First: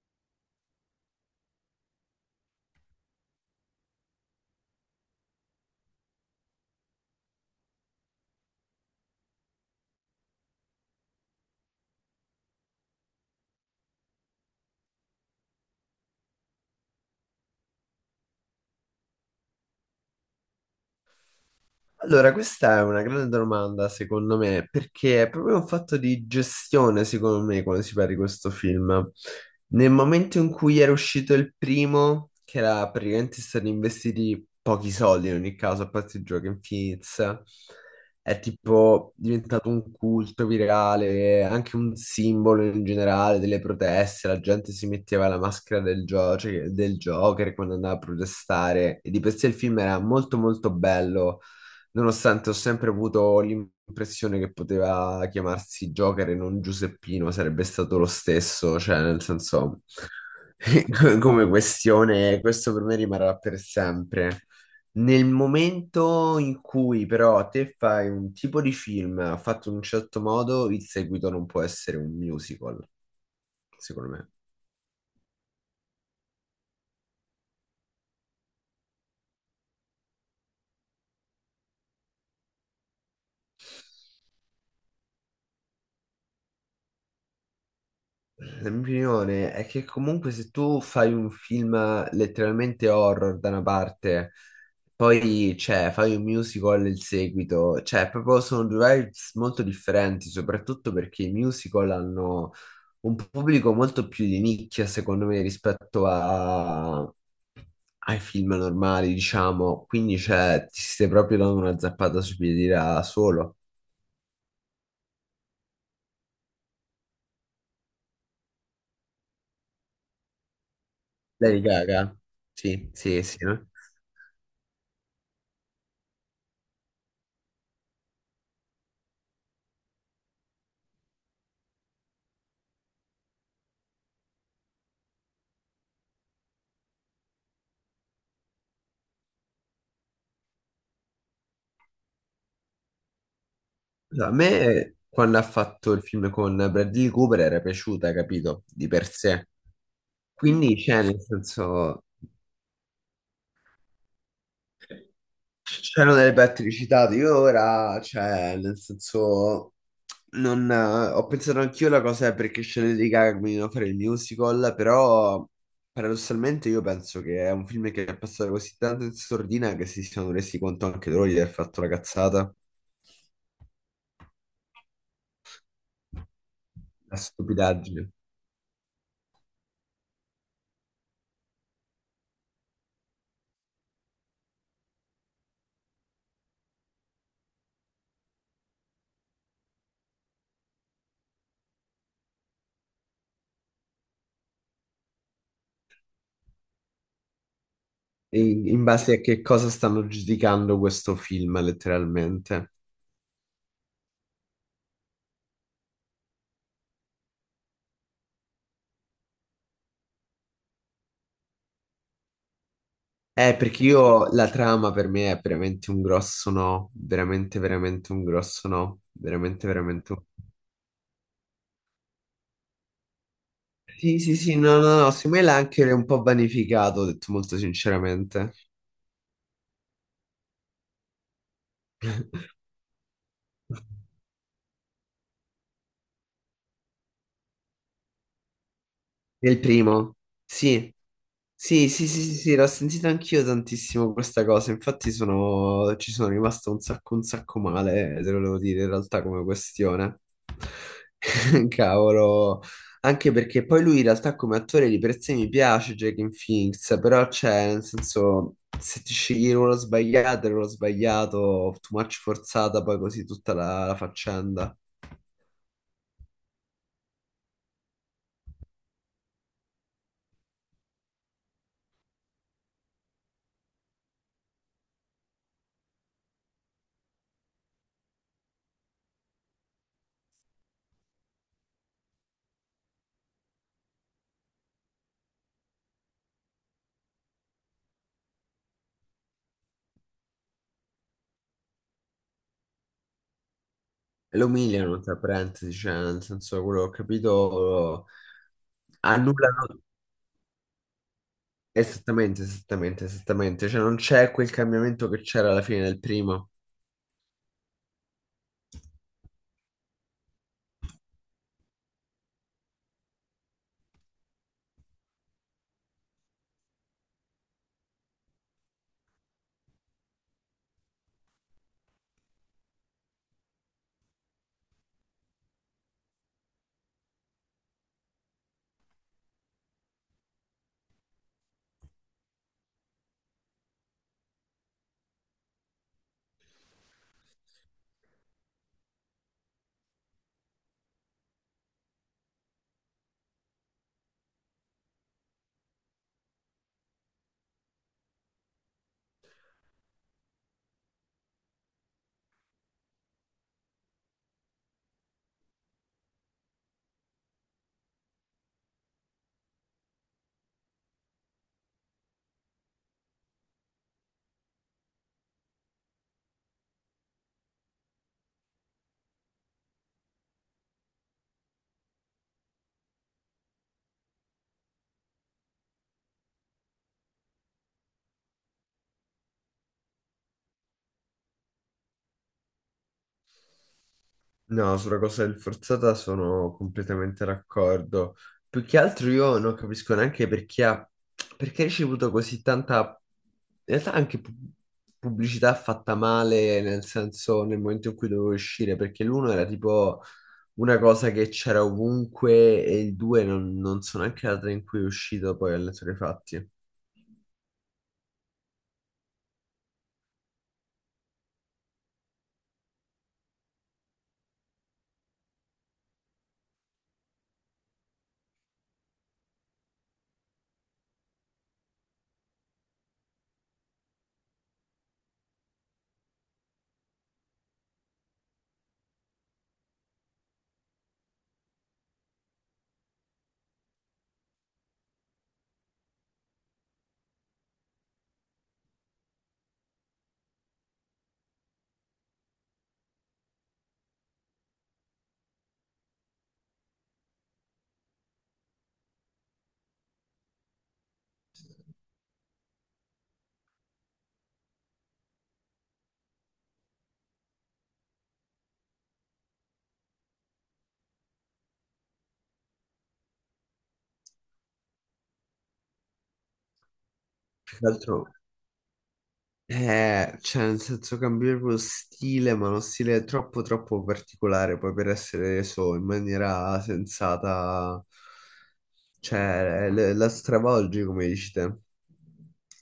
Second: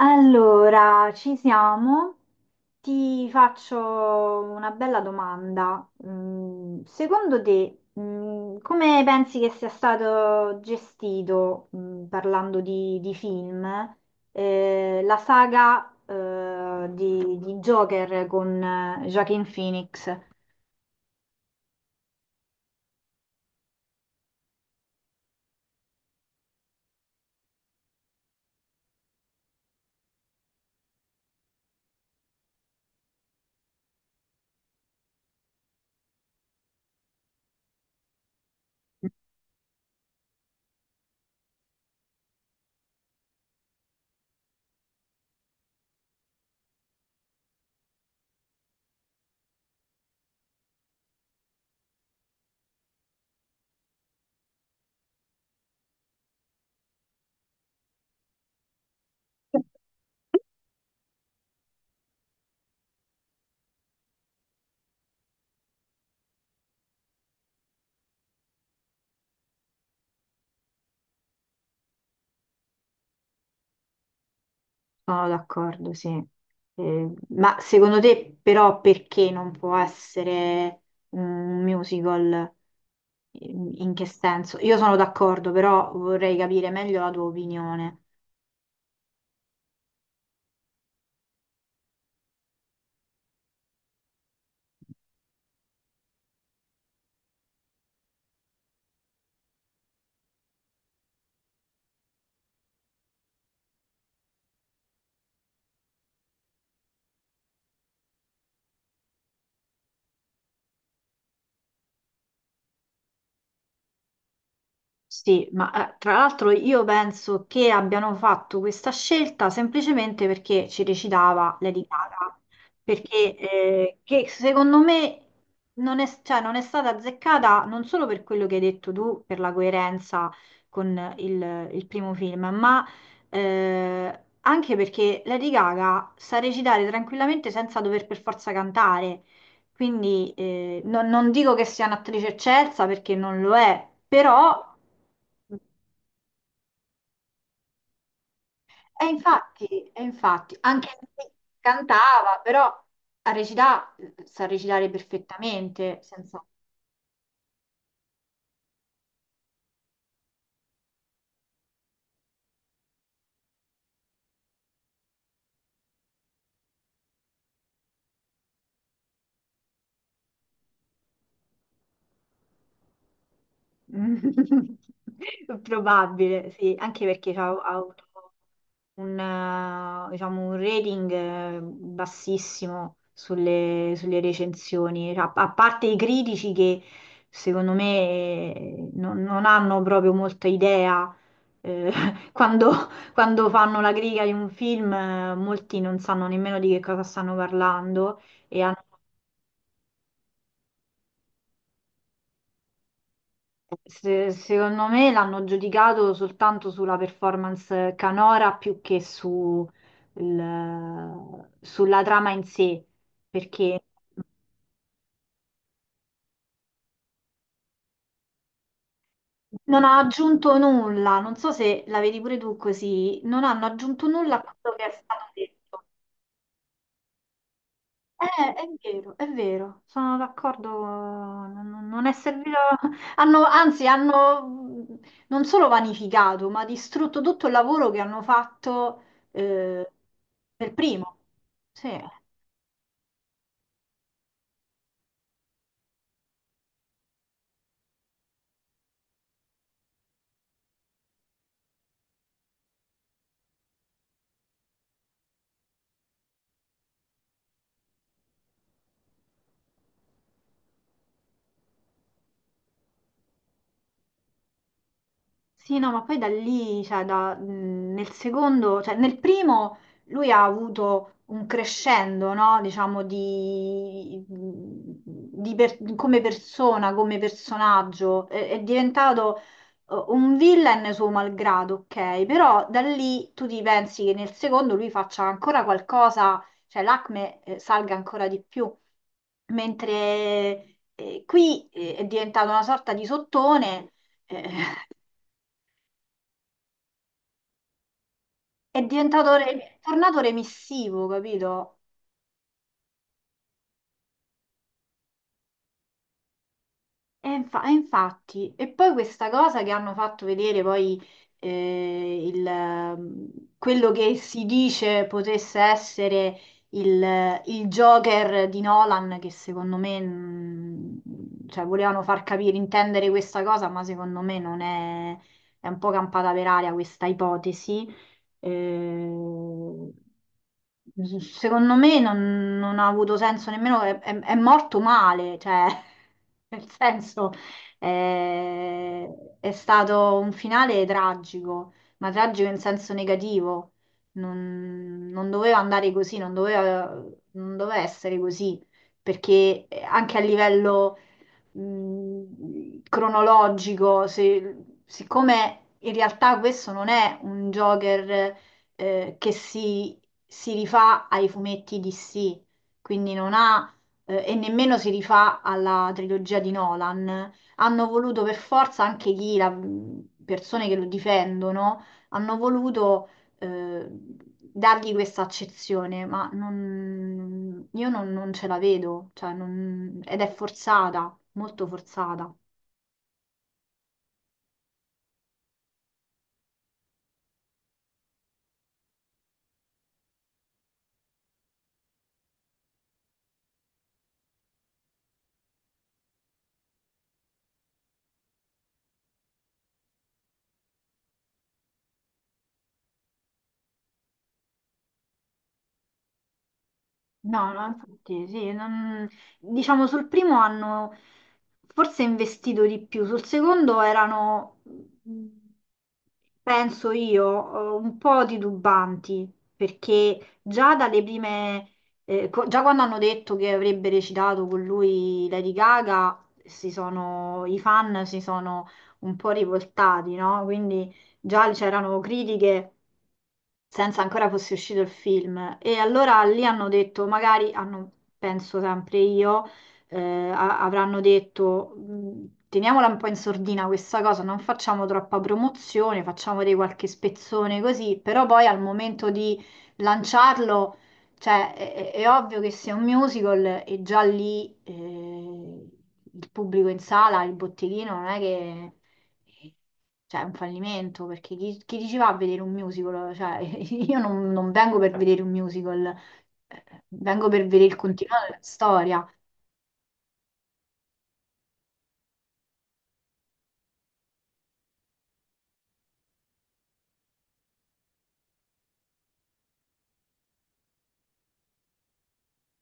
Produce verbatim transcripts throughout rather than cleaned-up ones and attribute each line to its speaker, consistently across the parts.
Speaker 1: Allora, ci siamo. Ti faccio una bella domanda. Mm, Secondo te, mm, come pensi che sia stato gestito, mm, parlando di, di film, eh, la saga, eh, di, di Joker con eh, Joaquin Phoenix?
Speaker 2: Allora, questa è una grande domanda, secondo me, perché è proprio un fatto di gestione, secondo me, quando si parla di questo film. Nel momento in cui era uscito il primo, che era praticamente stati investiti pochi soldi in ogni caso, a parte il gioco Infinite, è tipo diventato un culto virale, anche un simbolo in generale delle proteste. La gente si metteva la maschera del, gio- cioè del Joker quando andava a protestare. E di per sé il film era molto molto bello. Nonostante ho sempre avuto l'impressione che poteva chiamarsi Joker e non Giuseppino, sarebbe stato lo stesso, cioè nel senso, come questione, questo per me rimarrà per sempre. Nel momento in cui però te fai un tipo di film fatto in un certo modo, il seguito non può essere un musical, secondo me.
Speaker 1: Sono d'accordo, sì. Eh, ma secondo te però perché non può essere un musical? In in che senso? Io sono d'accordo, però vorrei capire meglio la tua opinione.
Speaker 2: La mia opinione è che comunque se tu fai un film letteralmente horror da una parte, poi cioè, fai un musical il seguito, cioè proprio sono due vibes molto differenti, soprattutto perché i musical hanno un pubblico molto più di nicchia, secondo me, rispetto a- ai film normali, diciamo, quindi cioè, ti stai proprio dando una zappata sui piedi da solo.
Speaker 1: Sì, ma eh, tra l'altro io penso che abbiano fatto questa scelta semplicemente perché ci recitava
Speaker 2: Lady
Speaker 1: Lady
Speaker 2: Gaga?
Speaker 1: Gaga,
Speaker 2: Sì, sì,
Speaker 1: perché
Speaker 2: sì, no?
Speaker 1: eh, che secondo me non è, cioè, non è stata azzeccata non solo per quello che hai detto tu, per la coerenza con il, il primo film, ma eh, anche perché Lady Gaga sa recitare tranquillamente senza dover per forza cantare. Quindi eh, non non dico che sia un'attrice eccelsa perché non lo è,
Speaker 2: No, a
Speaker 1: però
Speaker 2: me quando ha fatto il film con Bradley Cooper era piaciuta, capito? Di
Speaker 1: e
Speaker 2: per sé.
Speaker 1: infatti, e infatti,
Speaker 2: Quindi,
Speaker 1: anche
Speaker 2: cioè, nel
Speaker 1: se
Speaker 2: senso,
Speaker 1: cantava, però a recità, sa recitare perfettamente,
Speaker 2: c'erano delle
Speaker 1: senza
Speaker 2: battute citate. Io ora, cioè, nel senso, non, eh, ho pensato anch'io la cosa perché Shannon di Gaga che mi doveva fare il musical, però paradossalmente io penso che è un film che è passato così tanto in sordina che si sono resi conto anche loro di aver fatto la cazzata,
Speaker 1: Probabile, sì, anche
Speaker 2: la
Speaker 1: perché ha ha avuto
Speaker 2: stupidaggine.
Speaker 1: un, eh, diciamo, un rating eh, bassissimo sulle, sulle recensioni, a, a parte i critici che secondo me eh, non, non hanno proprio molta idea. eh, quando, quando fanno la critica di un film, eh, molti non sanno nemmeno di che cosa stanno parlando
Speaker 2: in,
Speaker 1: e hanno
Speaker 2: in base a che cosa stanno giudicando questo film, letteralmente.
Speaker 1: Se- secondo me l'hanno giudicato soltanto sulla performance canora più che su il- sulla trama in sé,
Speaker 2: Eh,
Speaker 1: perché
Speaker 2: perché io la trama per me è veramente un grosso no, veramente, veramente un grosso no, veramente,
Speaker 1: non ha
Speaker 2: veramente un...
Speaker 1: aggiunto nulla. Non so se la vedi pure tu così, non hanno aggiunto
Speaker 2: Sì,
Speaker 1: nulla
Speaker 2: sì, sì,
Speaker 1: a quello
Speaker 2: no,
Speaker 1: che è
Speaker 2: no, no,
Speaker 1: stato
Speaker 2: secondo me l'ha
Speaker 1: detto.
Speaker 2: anche un po' vanificato, ho detto molto
Speaker 1: Eh,
Speaker 2: sinceramente.
Speaker 1: è vero, è vero, sono d'accordo, non, non è servito, hanno, anzi hanno non solo vanificato, ma distrutto tutto il lavoro che hanno fatto
Speaker 2: Nel
Speaker 1: eh,
Speaker 2: primo,
Speaker 1: per
Speaker 2: sì,
Speaker 1: primo. Sì.
Speaker 2: sì, sì, sì, sì, sì, l'ho sentita anch'io tantissimo questa cosa, infatti sono, ci sono rimasto un sacco, un sacco male, eh, te lo devo dire in realtà come questione. Cavolo, anche perché poi lui in realtà come attore di per sé mi piace, Joaquin Phoenix, però c'è, nel senso, se ti scegli il ruolo sbagliato, il ruolo sbagliato, too much forzata, poi così tutta la la faccenda.
Speaker 1: Sì, no, ma poi da lì, cioè da- mh, nel secondo, cioè nel primo lui ha avuto un crescendo, no? Diciamo di, mhmm, di per- come persona, come personaggio, è, è diventato eh, un villain suo malgrado, ok? Però da lì tu ti pensi che nel secondo lui faccia ancora qualcosa, cioè l'acme eh, salga ancora di più, mentre eh, qui eh, è diventato una sorta di sottone. Eh,
Speaker 2: Lo umiliano, tra parentesi, cioè, nel senso, quello che ho capito,
Speaker 1: È diventato re- è
Speaker 2: annullano
Speaker 1: tornato remissivo, capito?
Speaker 2: esattamente, esattamente, esattamente, cioè non c'è quel cambiamento che c'era alla fine del primo.
Speaker 1: E, infa- e infatti, e poi questa cosa che hanno fatto vedere poi eh, il, ehm, quello che si dice potesse essere il, il Joker di Nolan, che secondo me, mh, cioè, volevano far capire, intendere questa cosa, ma secondo me non è, è un po' campata per aria questa ipotesi. Eh, Secondo me non, non ha avuto senso nemmeno, è, è- è morto male, cioè, nel senso, eh, è stato un finale tragico, ma tragico in senso negativo. Non, non doveva andare così, non doveva, non doveva essere così, perché eh, anche a livello mh, cronologico, se- siccome in realtà questo non è un Joker eh, che si, si rifà ai fumetti D C, quindi non ha, eh, e nemmeno si rifà alla trilogia di Nolan, hanno voluto per forza anche chi, la, persone che lo difendono, hanno voluto eh, dargli questa accezione, ma non- io non, non ce la vedo, cioè non- ed è forzata molto forzata.
Speaker 2: No, sulla cosa del forzata sono completamente d'accordo. Più che altro io non capisco neanche perché ha, perché ha ricevuto così tanta, in realtà anche pu- pubblicità fatta male, nel senso nel momento in cui dovevo uscire, perché l'uno era tipo una cosa che c'era ovunque e il due non, non so neanche la data in cui è uscito poi alle fatti.
Speaker 1: No, no, infatti sì, non- diciamo sul primo hanno forse investito di più, sul secondo erano penso io, eh, un po' titubanti, perché già dalle prime, eh, co- già quando hanno detto che avrebbe recitato con lui Lady Gaga, si sono- i fan si sono un po' rivoltati, no? Quindi già c'erano critiche senza ancora fosse uscito il film. E allora lì hanno detto, magari hanno, penso sempre io eh, a- avranno detto "Mh, teniamola un po' in sordina questa cosa, non facciamo troppa promozione, facciamo dei qualche spezzone così, però poi al momento di lanciarlo, cioè è, è- è ovvio che sia un musical e già lì eh, il pubblico in sala, il botteghino non è che... Cioè, è un fallimento perché chi, chi ci va a vedere un musical? Cioè, io non non vengo per vedere un musical, eh, vengo per
Speaker 2: Più
Speaker 1: vedere
Speaker 2: che
Speaker 1: il
Speaker 2: altro...
Speaker 1: continuo della storia.
Speaker 2: Eh, cioè, nel senso cambiare lo stile, ma uno stile troppo troppo particolare poi per essere reso in maniera sensata, cioè le- la stravolgi come dici te,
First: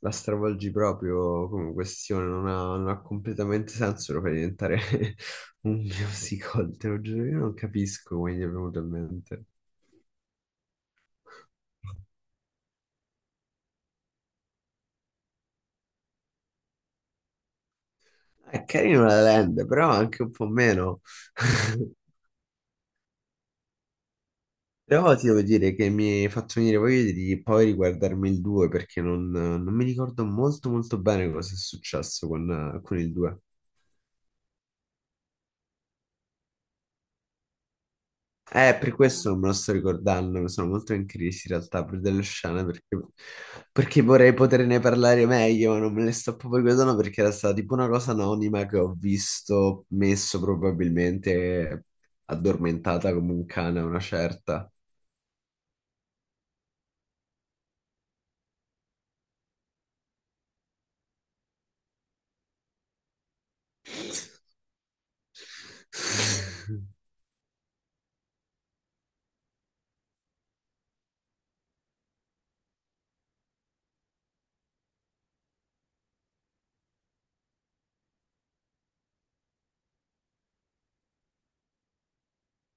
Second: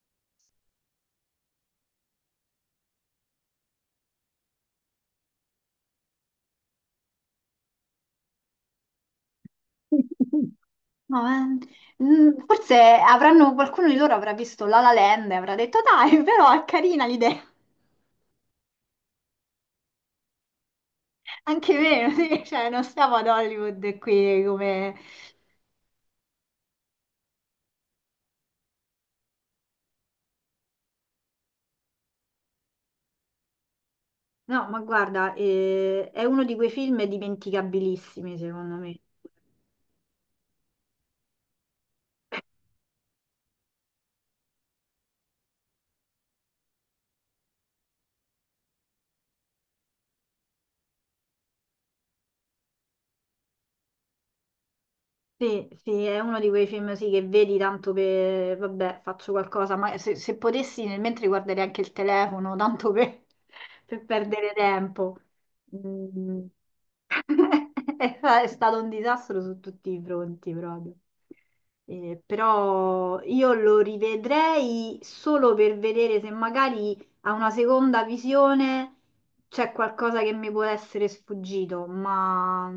Speaker 2: la stravolgi proprio come questione, non ha, non ha completamente senso, lo fai diventare un musical, te lo giuro, io non capisco come gli è venuto in mente.
Speaker 1: No, eh, mm, forse avranno, qualcuno di loro avrà visto La La Land e avrà detto dai, però è carina l'idea.
Speaker 2: È carino la Land, però anche un po' meno.
Speaker 1: Anche me, sì, cioè, non stiamo ad Hollywood qui come...
Speaker 2: Però ti devo dire che mi hai fatto venire voglia di poi riguardarmi il due perché non, non mi ricordo molto molto bene cosa è successo con, con il due.
Speaker 1: No, ma guarda, eh, è uno di quei film dimenticabilissimi, secondo
Speaker 2: Eh, per
Speaker 1: me.
Speaker 2: questo non me lo sto ricordando, sono molto in crisi in realtà per delle scene perché, perché vorrei poterne parlare meglio, ma non me le sto proprio ricordando perché era stata tipo una cosa anonima che ho visto messo probabilmente addormentata come un cane a una certa.
Speaker 1: Sì, sì, è uno di quei film sì, che vedi tanto per, vabbè, faccio qualcosa, ma se, se potessi nel mentre guarderei anche il telefono, tanto per, per perdere tempo. Mm. È fa- è stato un disastro su tutti i fronti proprio. Eh, però io lo rivedrei solo per vedere se magari a una seconda visione c'è qualcosa che mi può essere sfuggito, ma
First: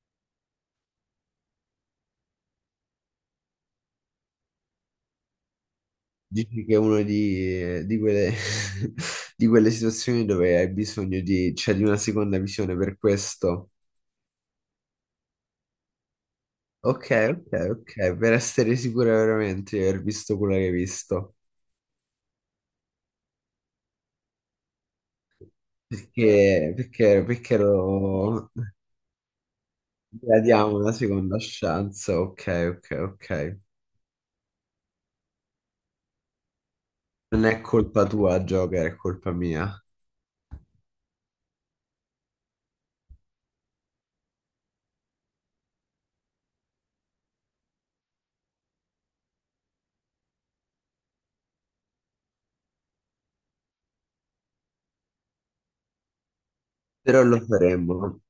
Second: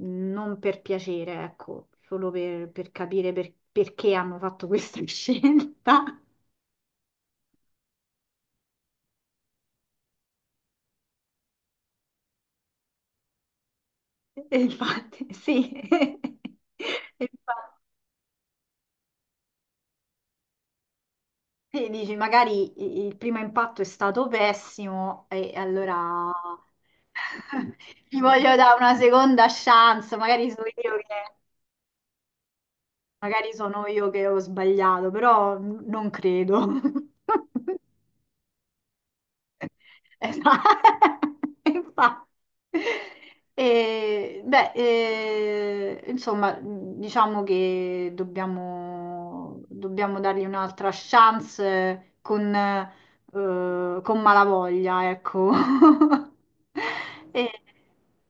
Speaker 1: non per piacere, ecco, solo per, per capire per- perché hanno fatto questa scelta.
Speaker 2: Dici che è una di, di quelle, di quelle situazioni dove hai bisogno di, cioè, di una seconda visione per questo.
Speaker 1: E infatti, sì,
Speaker 2: Ok,
Speaker 1: E
Speaker 2: ok,
Speaker 1: infatti,
Speaker 2: ok, per essere sicura veramente di aver visto quello che hai visto.
Speaker 1: sì, dici, magari i- il primo impatto è stato pessimo e allora
Speaker 2: Perché, perché, perché
Speaker 1: gli
Speaker 2: lo
Speaker 1: voglio dare una seconda chance,
Speaker 2: la
Speaker 1: magari sono
Speaker 2: diamo una
Speaker 1: io che,
Speaker 2: seconda chance. Ok, ok,
Speaker 1: magari
Speaker 2: ok.
Speaker 1: sono io che ho sbagliato, però n- non credo.
Speaker 2: Non è colpa tua, Joker, è colpa mia.
Speaker 1: Esatto, infatti. E, beh, eh, insomma, diciamo che dobbiamo, dobbiamo dargli un'altra chance eh, con, eh, con malavoglia, ecco.
Speaker 2: Però lo
Speaker 1: E,
Speaker 2: faremo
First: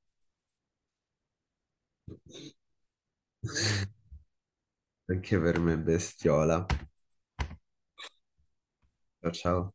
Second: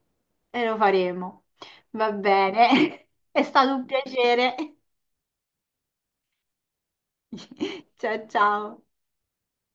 Speaker 1: e lo faremo. Va bene, è stato un piacere.
Speaker 2: anche per me, bestiola.
Speaker 1: Ciao ciao.
Speaker 2: Ciao, ciao.